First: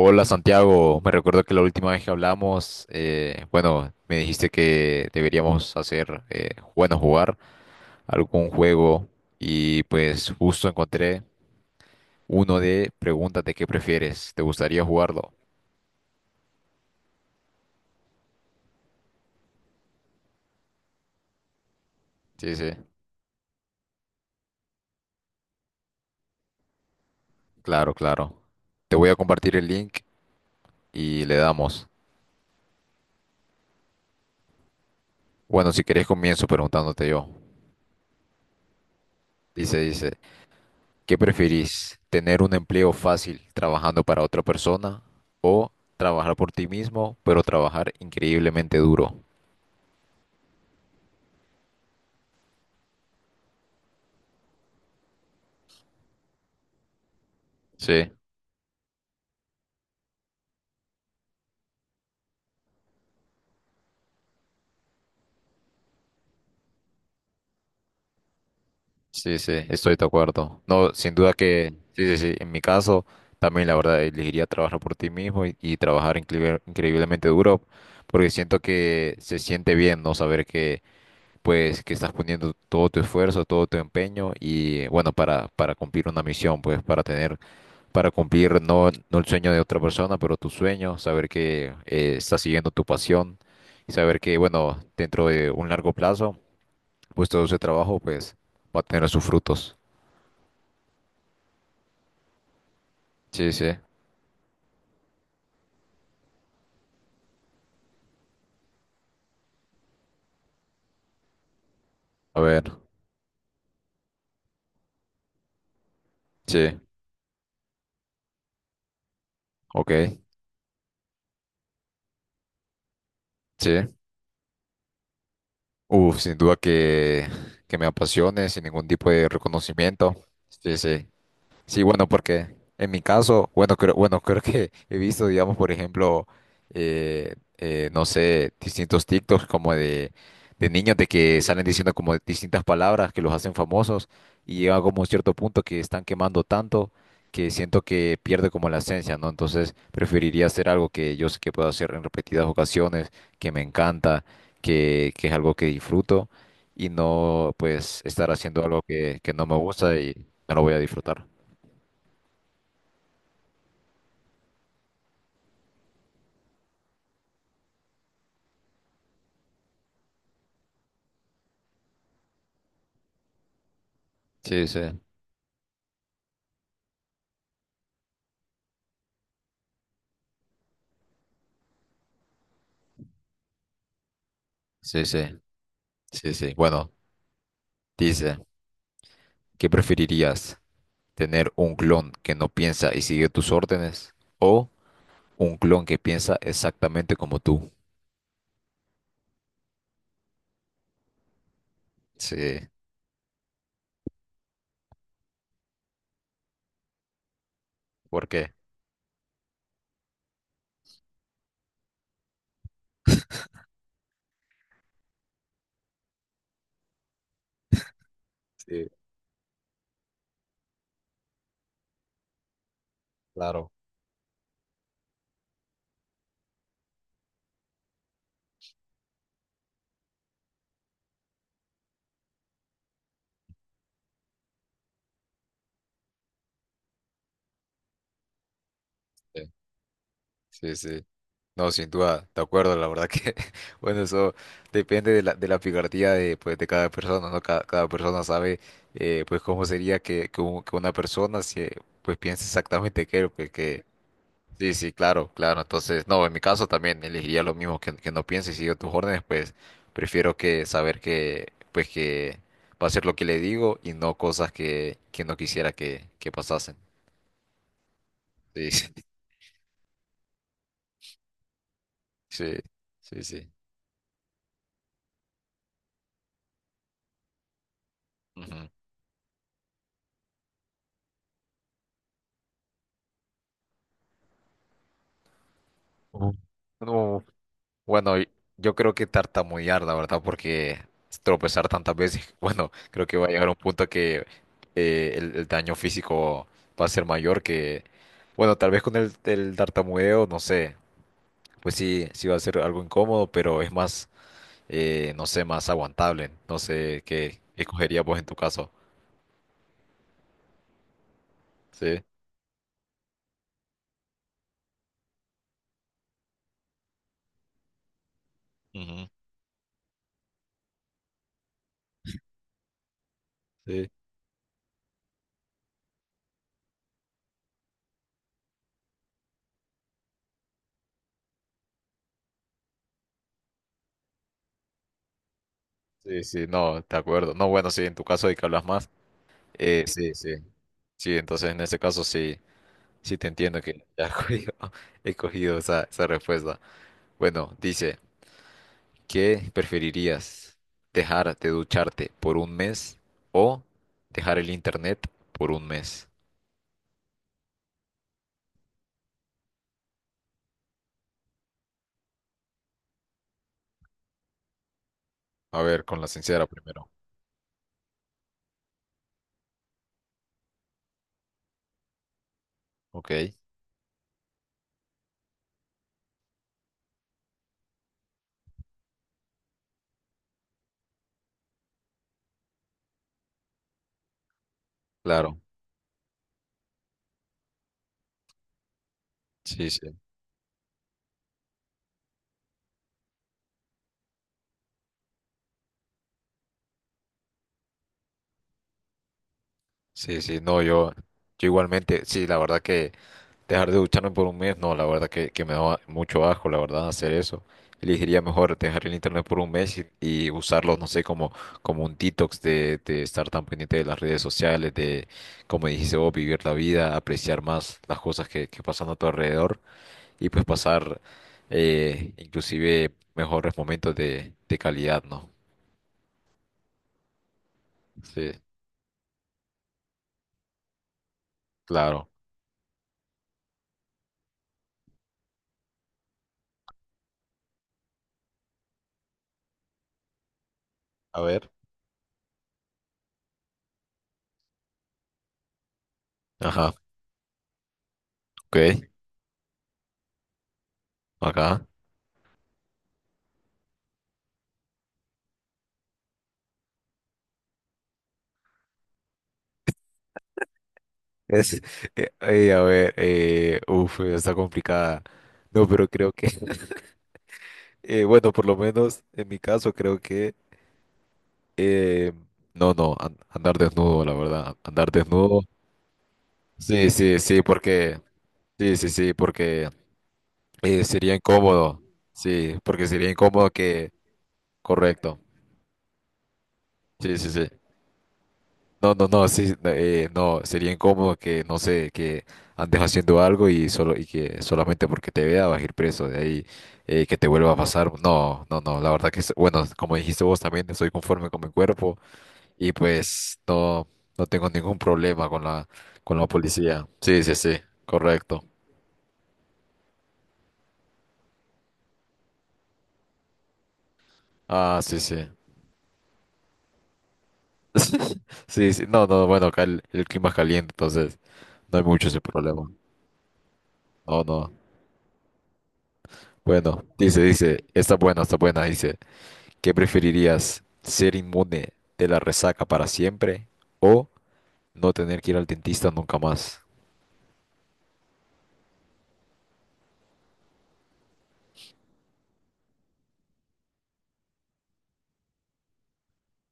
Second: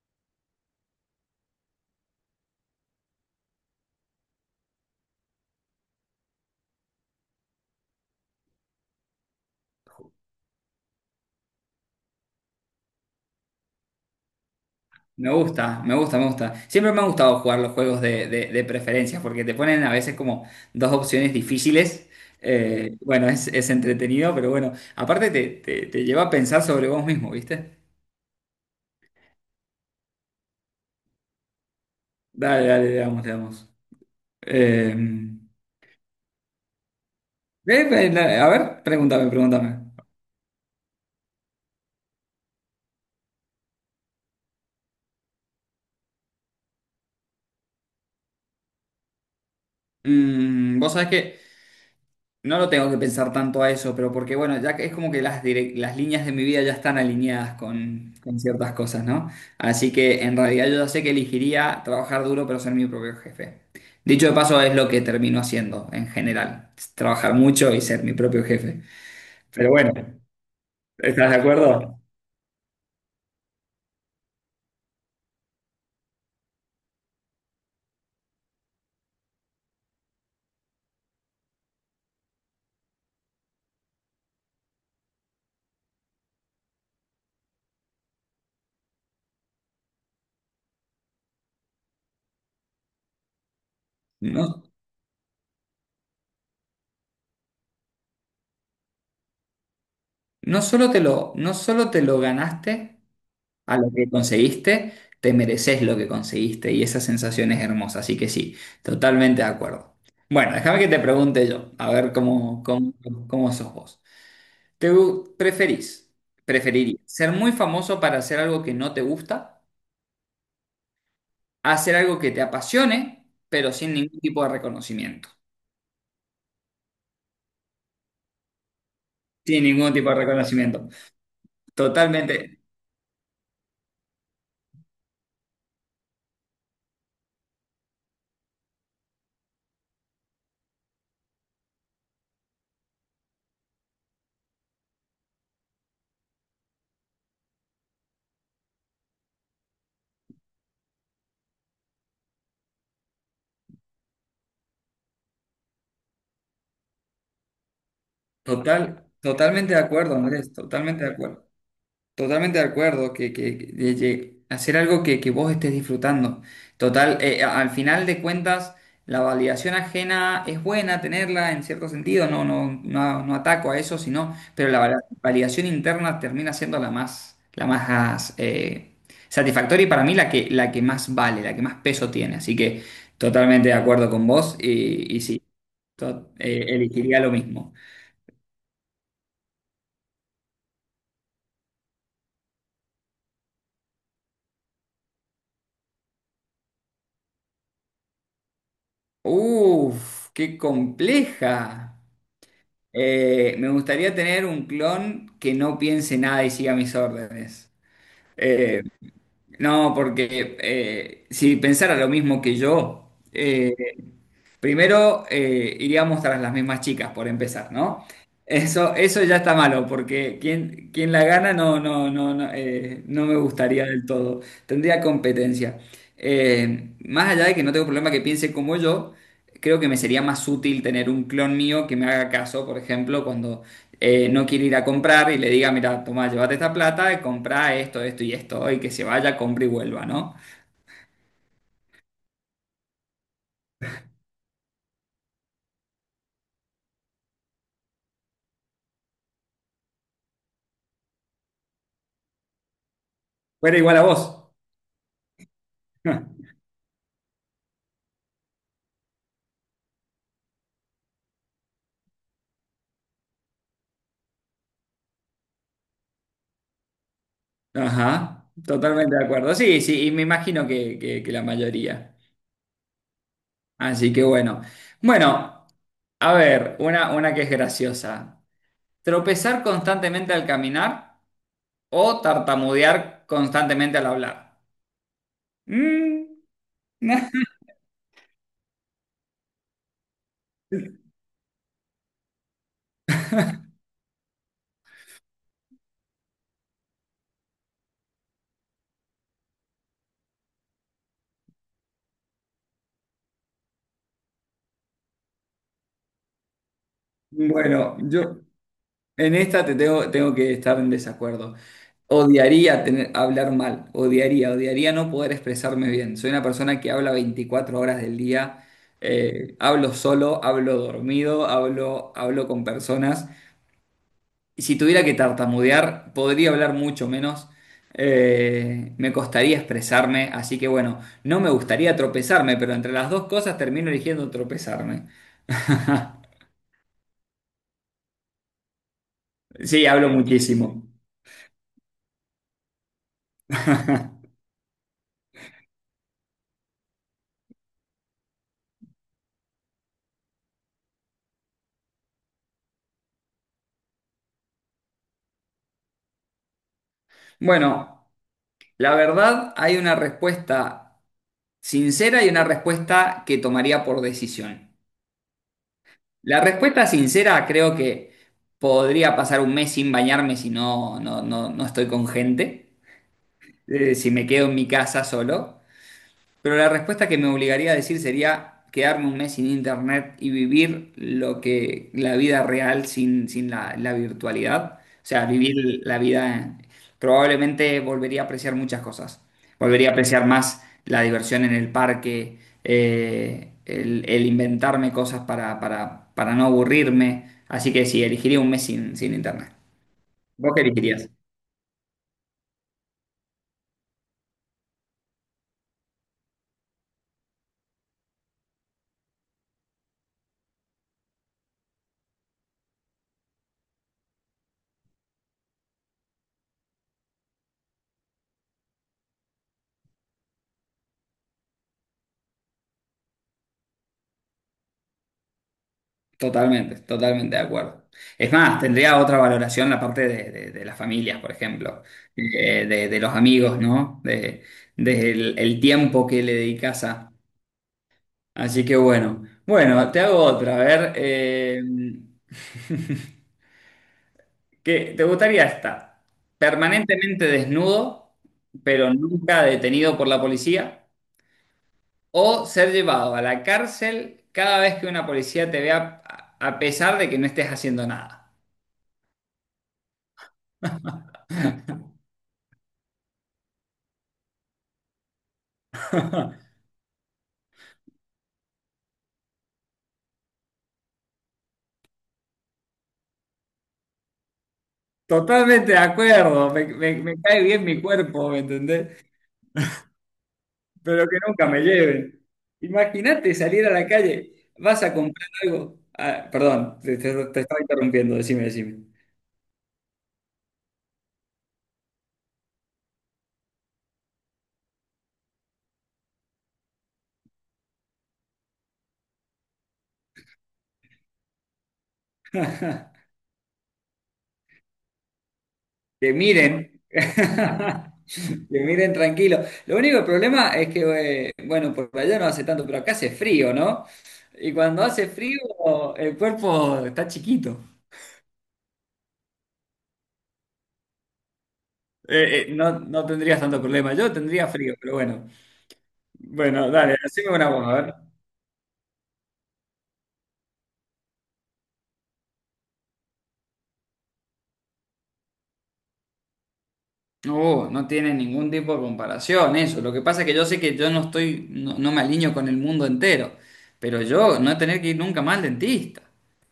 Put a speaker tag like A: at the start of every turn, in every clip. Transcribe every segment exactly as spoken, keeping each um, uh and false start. A: Hola Santiago, me recuerdo que la última vez que hablamos, eh, bueno, me dijiste que deberíamos hacer, eh, bueno, jugar algún juego y pues justo encontré uno de preguntas de qué prefieres. ¿Te gustaría jugarlo?
B: Me gusta, me gusta, me gusta. Siempre me han gustado jugar los juegos de, de, de preferencias porque te ponen a veces como dos opciones difíciles.
A: Sí, sí,
B: Eh, bueno, es, es entretenido, pero bueno, aparte te, te- te lleva a pensar sobre vos mismo, ¿viste?
A: claro, claro. Te voy a compartir el link y le damos.
B: Dale, dale, le damos, le damos. Eh,
A: Bueno, si querés comienzo preguntándote yo.
B: eh, eh, a ver, pregúntame,
A: Dice,
B: pregúntame.
A: dice. ¿Qué preferís? ¿Tener un empleo fácil trabajando para otra persona o trabajar por ti mismo, pero trabajar increíblemente duro?
B: Mm, vos sabés que no lo tengo que pensar tanto a eso, pero porque bueno, ya que es como que las, direc- las líneas de mi vida ya están alineadas
A: Sí,
B: con, con ciertas cosas, ¿no? Así que en realidad yo ya sé que elegiría trabajar duro pero ser mi propio jefe. Dicho de paso, es lo que termino haciendo en general, trabajar mucho y ser mi propio jefe.
A: sí, sí,
B: Pero bueno,
A: estoy de acuerdo. No, sin
B: ¿estás
A: duda
B: de
A: que,
B: acuerdo?
A: sí, sí, sí, en mi caso también la verdad elegiría trabajar por ti mismo y, y trabajar incre- increíblemente duro, porque siento que se siente bien no saber que, pues que estás poniendo todo tu esfuerzo, todo tu empeño y bueno, para para cumplir una misión, pues para tener para cumplir no, no el sueño de otra persona, pero tu sueño, saber que eh, estás siguiendo tu pasión y saber que,
B: No,
A: bueno, dentro de un largo plazo, pues todo ese trabajo, pues va a tener sus frutos.
B: no solo te lo, no solo te lo ganaste.
A: Sí,
B: A
A: sí.
B: lo que conseguiste, te mereces lo que conseguiste y esa sensación es hermosa. Así que sí, totalmente de acuerdo. Bueno, déjame que te pregunte yo, a ver
A: A
B: cómo,
A: ver,
B: cómo, cómo sos vos. ¿Te gu- preferís,
A: sí,
B: Preferirías ser muy famoso para hacer algo que no te gusta,
A: ok,
B: a hacer algo que te apasione,
A: sí.
B: pero sin ningún tipo de reconocimiento?
A: Uf, sin duda que, que me apasione, sin ningún tipo de
B: Sin ningún tipo
A: reconocimiento.
B: de
A: Sí,
B: reconocimiento.
A: sí. Sí, bueno, porque
B: Totalmente,
A: en mi caso, bueno, creo, bueno, creo que he visto, digamos, por ejemplo, eh, eh, no sé, distintos TikToks como de, de niños de que salen diciendo como distintas palabras que los hacen famosos y llega como un cierto punto que están quemando tanto, que siento que pierde como la esencia, ¿no? Entonces preferiría hacer algo que yo sé que puedo hacer en repetidas ocasiones, que me encanta, que, que es algo que disfruto y no, pues, estar haciendo algo
B: total,
A: que, que no me
B: totalmente de
A: gusta y
B: acuerdo, Andrés,
A: no lo voy a
B: totalmente de
A: disfrutar.
B: acuerdo. Totalmente de acuerdo, que, que- que- de- de hacer algo que, que vos estés disfrutando. Total, eh, a- al final de cuentas, la validación ajena es buena tenerla en cierto sentido, no, no, no, no ataco a eso, sino,
A: Sí,
B: pero la vala-
A: sí,
B: validación interna termina siendo la más, la más eh, satisfactoria y para mí la que, la que más vale, la que más peso tiene. Así que totalmente de acuerdo con vos
A: sí,
B: y,
A: sí,
B: y sí, to-
A: sí, sí.
B: eh,
A: Bueno,
B: elegiría lo mismo.
A: dice, ¿qué preferirías? ¿Tener un clon que no piensa y sigue tus órdenes? ¿O un clon que piensa exactamente como tú?
B: Uf, qué compleja.
A: Sí,
B: Eh, me gustaría tener un clon que no piense nada y siga mis órdenes.
A: ¿por qué?
B: Eh, no, porque eh, si pensara lo mismo que yo, eh, primero eh, iríamos tras las mismas chicas, por empezar, ¿no?
A: Sí,
B: Eso, eso ya está malo, porque quien, quien la gana no, no, no, no, eh, no me
A: claro.
B: gustaría del todo. Tendría competencia. Eh, más allá de que no tengo problema que piense como yo, creo que me sería más útil tener un clon mío que me haga caso, por ejemplo, cuando eh, no quiere ir a comprar y le diga, mira, toma, llévate esta plata, y compra esto, esto y esto, y que se vaya,
A: Sí,
B: compre y vuelva, ¿no?
A: sí. Sí. No, sin duda, de acuerdo, la verdad que, bueno, eso depende de la, de la picardía de, pues, de cada persona, ¿no? Cada, cada persona sabe, eh, pues, cómo sería que, que, un- que una persona, se, pues, piense exactamente que él, pues,
B: Fuera
A: que,
B: igual a vos.
A: sí, sí, claro, claro. Entonces, no, en mi caso también elegiría lo mismo, que, que no piense y sigo tus órdenes, pues prefiero que saber que, pues que va a ser lo que le digo y no cosas que, que no quisiera que, que pasasen.
B: Ajá,
A: Sí, sí,
B: totalmente de acuerdo. Sí, sí, y me imagino que, que- que la mayoría.
A: sí, sí. Sí.
B: Así que bueno. Bueno, a ver, una, una que es graciosa.
A: Ujú.
B: ¿Tropezar constantemente al caminar o tartamudear constantemente al hablar? Mm.
A: Ujú. No, bueno, y- yo creo que tartamudear, la verdad, porque tropezar tantas veces, bueno, creo que va a llegar un punto que eh, el, el daño físico va a ser mayor que, bueno, tal vez con el, el tartamudeo, no sé. Pues sí, sí va a ser algo incómodo, pero es más, eh, no sé, más aguantable. No sé qué
B: Bueno,
A: escogerías vos en tu
B: yo,
A: caso.
B: en esta te tengo, tengo que estar en desacuerdo.
A: Sí,
B: Odiaría tener, hablar mal, odiaría, odiaría no poder expresarme bien. Soy una persona que habla veinticuatro horas del día,
A: ujú,
B: eh, hablo solo, hablo dormido, hablo, hablo con personas.
A: sí,
B: Y si tuviera que tartamudear, podría hablar mucho menos. Eh, me costaría expresarme, así que bueno, no me gustaría tropezarme, pero entre las dos cosas termino eligiendo tropezarme.
A: sí, sí, no, de acuerdo. No, bueno, sí, en tu caso hay que hablas más. Eh,
B: Sí, hablo
A: sí, sí,
B: muchísimo.
A: sí, entonces en ese caso sí, sí te entiendo que ya he cogido, he cogido esa, esa respuesta. Bueno, dice, ¿qué preferirías? ¿Dejar de ducharte por un mes o dejar el internet por un mes?
B: Bueno. La verdad, hay una respuesta sincera y una respuesta que tomaría por decisión.
A: A ver, con la
B: La
A: sincera
B: respuesta
A: primero.
B: sincera creo que podría pasar un mes sin bañarme si no, no, no, no estoy con gente,
A: Ok,
B: eh, si me quedo en mi casa solo. Pero la respuesta que me obligaría a decir sería quedarme un mes sin internet y vivir lo que la vida real sin, sin la, la virtualidad. O sea,
A: claro.
B: vivir la vida. Probablemente volvería a apreciar muchas cosas.
A: Sí,
B: Volvería a
A: sí,
B: apreciar más la diversión en el parque, eh, el, el inventarme cosas para, para, para no aburrirme. Así que sí, elegiría un mes sin, sin internet.
A: sí, sí,
B: ¿Vos qué
A: no, yo, yo
B: elegirías?
A: igualmente, sí, la verdad que dejar de ducharme por un mes, no, la verdad que, que me da mucho asco, la verdad, hacer eso. Elegiría mejor dejar el internet por un mes y, y usarlo, no sé, como, como un detox de, de estar tan pendiente de las redes sociales, de, como dijiste vos, vivir la vida, apreciar más las cosas que, que pasan a tu alrededor y pues pasar eh, inclusive mejores momentos de, de calidad, ¿no?
B: Totalmente, totalmente de acuerdo.
A: Sí,
B: Es más, tendría otra valoración la parte de, de- de las familias, por ejemplo,
A: claro.
B: eh, de, de los amigos, ¿no? De, de el, el tiempo que le dedicas a. Así que bueno, bueno, te hago otra. A ver,
A: A ver.
B: eh, ¿qué- Te gustaría estar
A: Ajá,
B: permanentemente desnudo,
A: ok,
B: pero nunca detenido por la policía?
A: acá.
B: ¿O ser llevado a la cárcel cada vez que una policía te vea, a a pesar de que no estés haciendo nada?
A: Es, eh, eh, a ver, eh, uf, está complicada. No, pero creo que, eh, bueno, por lo menos en mi caso creo que, eh, no, no, an- andar desnudo, la verdad, andar desnudo.
B: Totalmente de acuerdo, me,
A: Sí,
B: me- me
A: sí, sí,
B: cae bien mi
A: porque,
B: cuerpo, ¿me
A: sí, sí,
B: entendés?
A: sí, porque eh,
B: Pero
A: sería
B: que nunca me
A: incómodo,
B: lleven.
A: sí, porque sería
B: Imagínate
A: incómodo
B: salir a la
A: que,
B: calle, vas a
A: correcto,
B: comprar algo. Ah, perdón, te,
A: sí,
B: te-
A: sí,
B: te
A: sí.
B: estaba interrumpiendo, decime, decime.
A: No, no, no, sí, no, eh, no, sería incómodo que, no sé, que andes haciendo algo y solo, y que solamente porque te vea vas a ir preso, de ahí eh, que te vuelva a pasar. No, no, no, la verdad que, es- bueno, como dijiste vos también, soy conforme con mi cuerpo y pues no, no tengo ningún problema con la,
B: Que
A: con la
B: miren,
A: policía. Sí, sí, sí, correcto.
B: que miren tranquilo. Lo único problema es que, eh, bueno, por allá no hace tanto, pero acá hace frío, ¿no? Y
A: Ah,
B: cuando
A: sí,
B: hace
A: sí.
B: frío, el cuerpo está chiquito.
A: Sí, sí, no, no, bueno, acá el, el clima es caliente, entonces no hay mucho ese
B: Eh, eh,
A: problema.
B: no, no tendrías tanto problema, yo
A: No,
B: tendría
A: no.
B: frío, pero bueno. Bueno,
A: Bueno,
B: dale,
A: dice,
B: haceme una
A: dice,
B: voz, a ver.
A: está buena, está buena, dice. ¿Qué preferirías? ¿Ser inmune de la resaca para siempre o no tener que ir al dentista nunca más?
B: No, no tiene ningún tipo de comparación eso. Lo que pasa es que yo sé que yo no estoy, no, no me alineo con el mundo entero, pero yo no tener que ir nunca más al dentista.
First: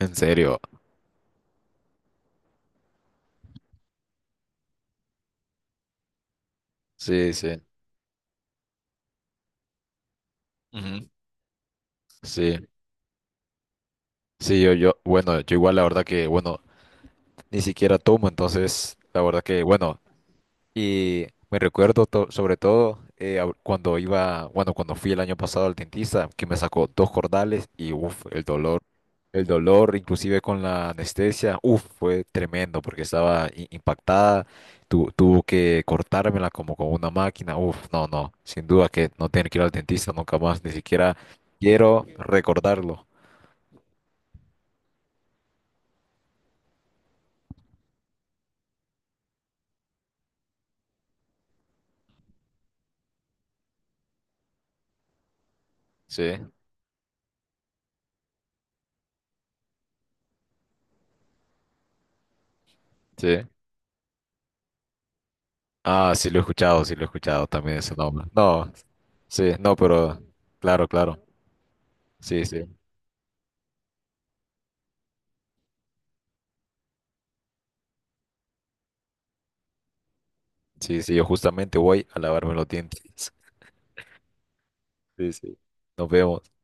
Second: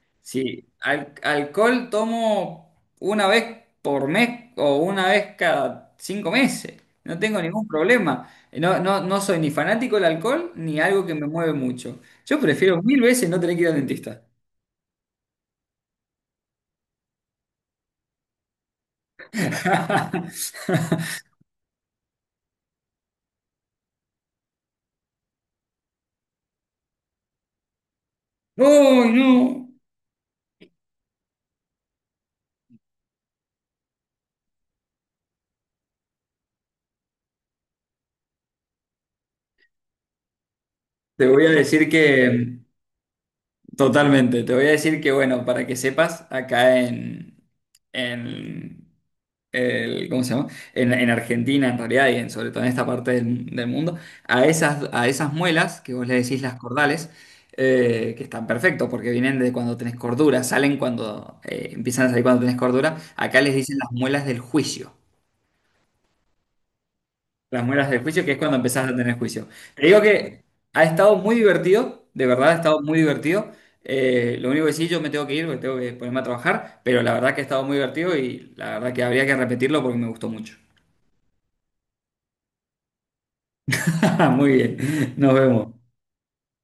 A: En serio.
B: Si al- alcohol tomo una vez por mes o una vez cada cinco meses, no
A: Sí,
B: tengo
A: sí.
B: ningún problema. No, no, no soy ni fanático del alcohol ni algo
A: Ujú.
B: que me mueve mucho. Yo
A: Sí.
B: prefiero mil veces no tener que ir al dentista.
A: Sí, yo, yo, bueno, yo igual la verdad que, bueno, ni siquiera tomo, entonces, la verdad que, bueno, y me recuerdo to- sobre todo eh, ab- cuando iba, bueno, cuando fui el año pasado al dentista, que me sacó dos cordales y uff, el dolor,
B: ¡Uy,
A: el
B: no!
A: dolor, inclusive con la anestesia, uff, fue tremendo porque estaba i- impactada, tu- tuvo que cortármela como con una máquina, uff, no, no, sin duda que no tener que ir al dentista nunca más, ni siquiera
B: Te voy a decir
A: quiero
B: que
A: recordarlo.
B: totalmente. Te voy a decir que, bueno, para que sepas, acá en, en el, ¿cómo se llama? En, en Argentina, en realidad, y en, sobre todo en esta parte del, del mundo, a esas, a esas muelas, que vos le
A: Sí,
B: decís las cordales, eh, que están perfectos porque vienen de cuando tenés cordura, salen cuando, eh, empiezan a salir cuando tenés cordura, acá
A: sí.
B: les dicen las muelas del juicio.
A: Ah, sí lo he escuchado, sí lo he escuchado
B: Las
A: también
B: muelas
A: ese
B: del juicio,
A: nombre.
B: que es cuando
A: No,
B: empezás a tener juicio.
A: sí, no,
B: Te digo
A: pero
B: que ha
A: claro,
B: estado
A: claro.
B: muy divertido, de
A: Sí,
B: verdad ha
A: sí.
B: estado muy divertido. Eh, lo único que sí, yo me tengo que ir porque tengo que ponerme a trabajar, pero la verdad que ha estado muy divertido y la verdad que habría que repetirlo porque me gustó mucho.
A: Sí, sí, yo justamente voy a lavarme los dientes.
B: Muy bien,
A: Sí,
B: nos
A: sí.
B: vemos.
A: Nos vemos.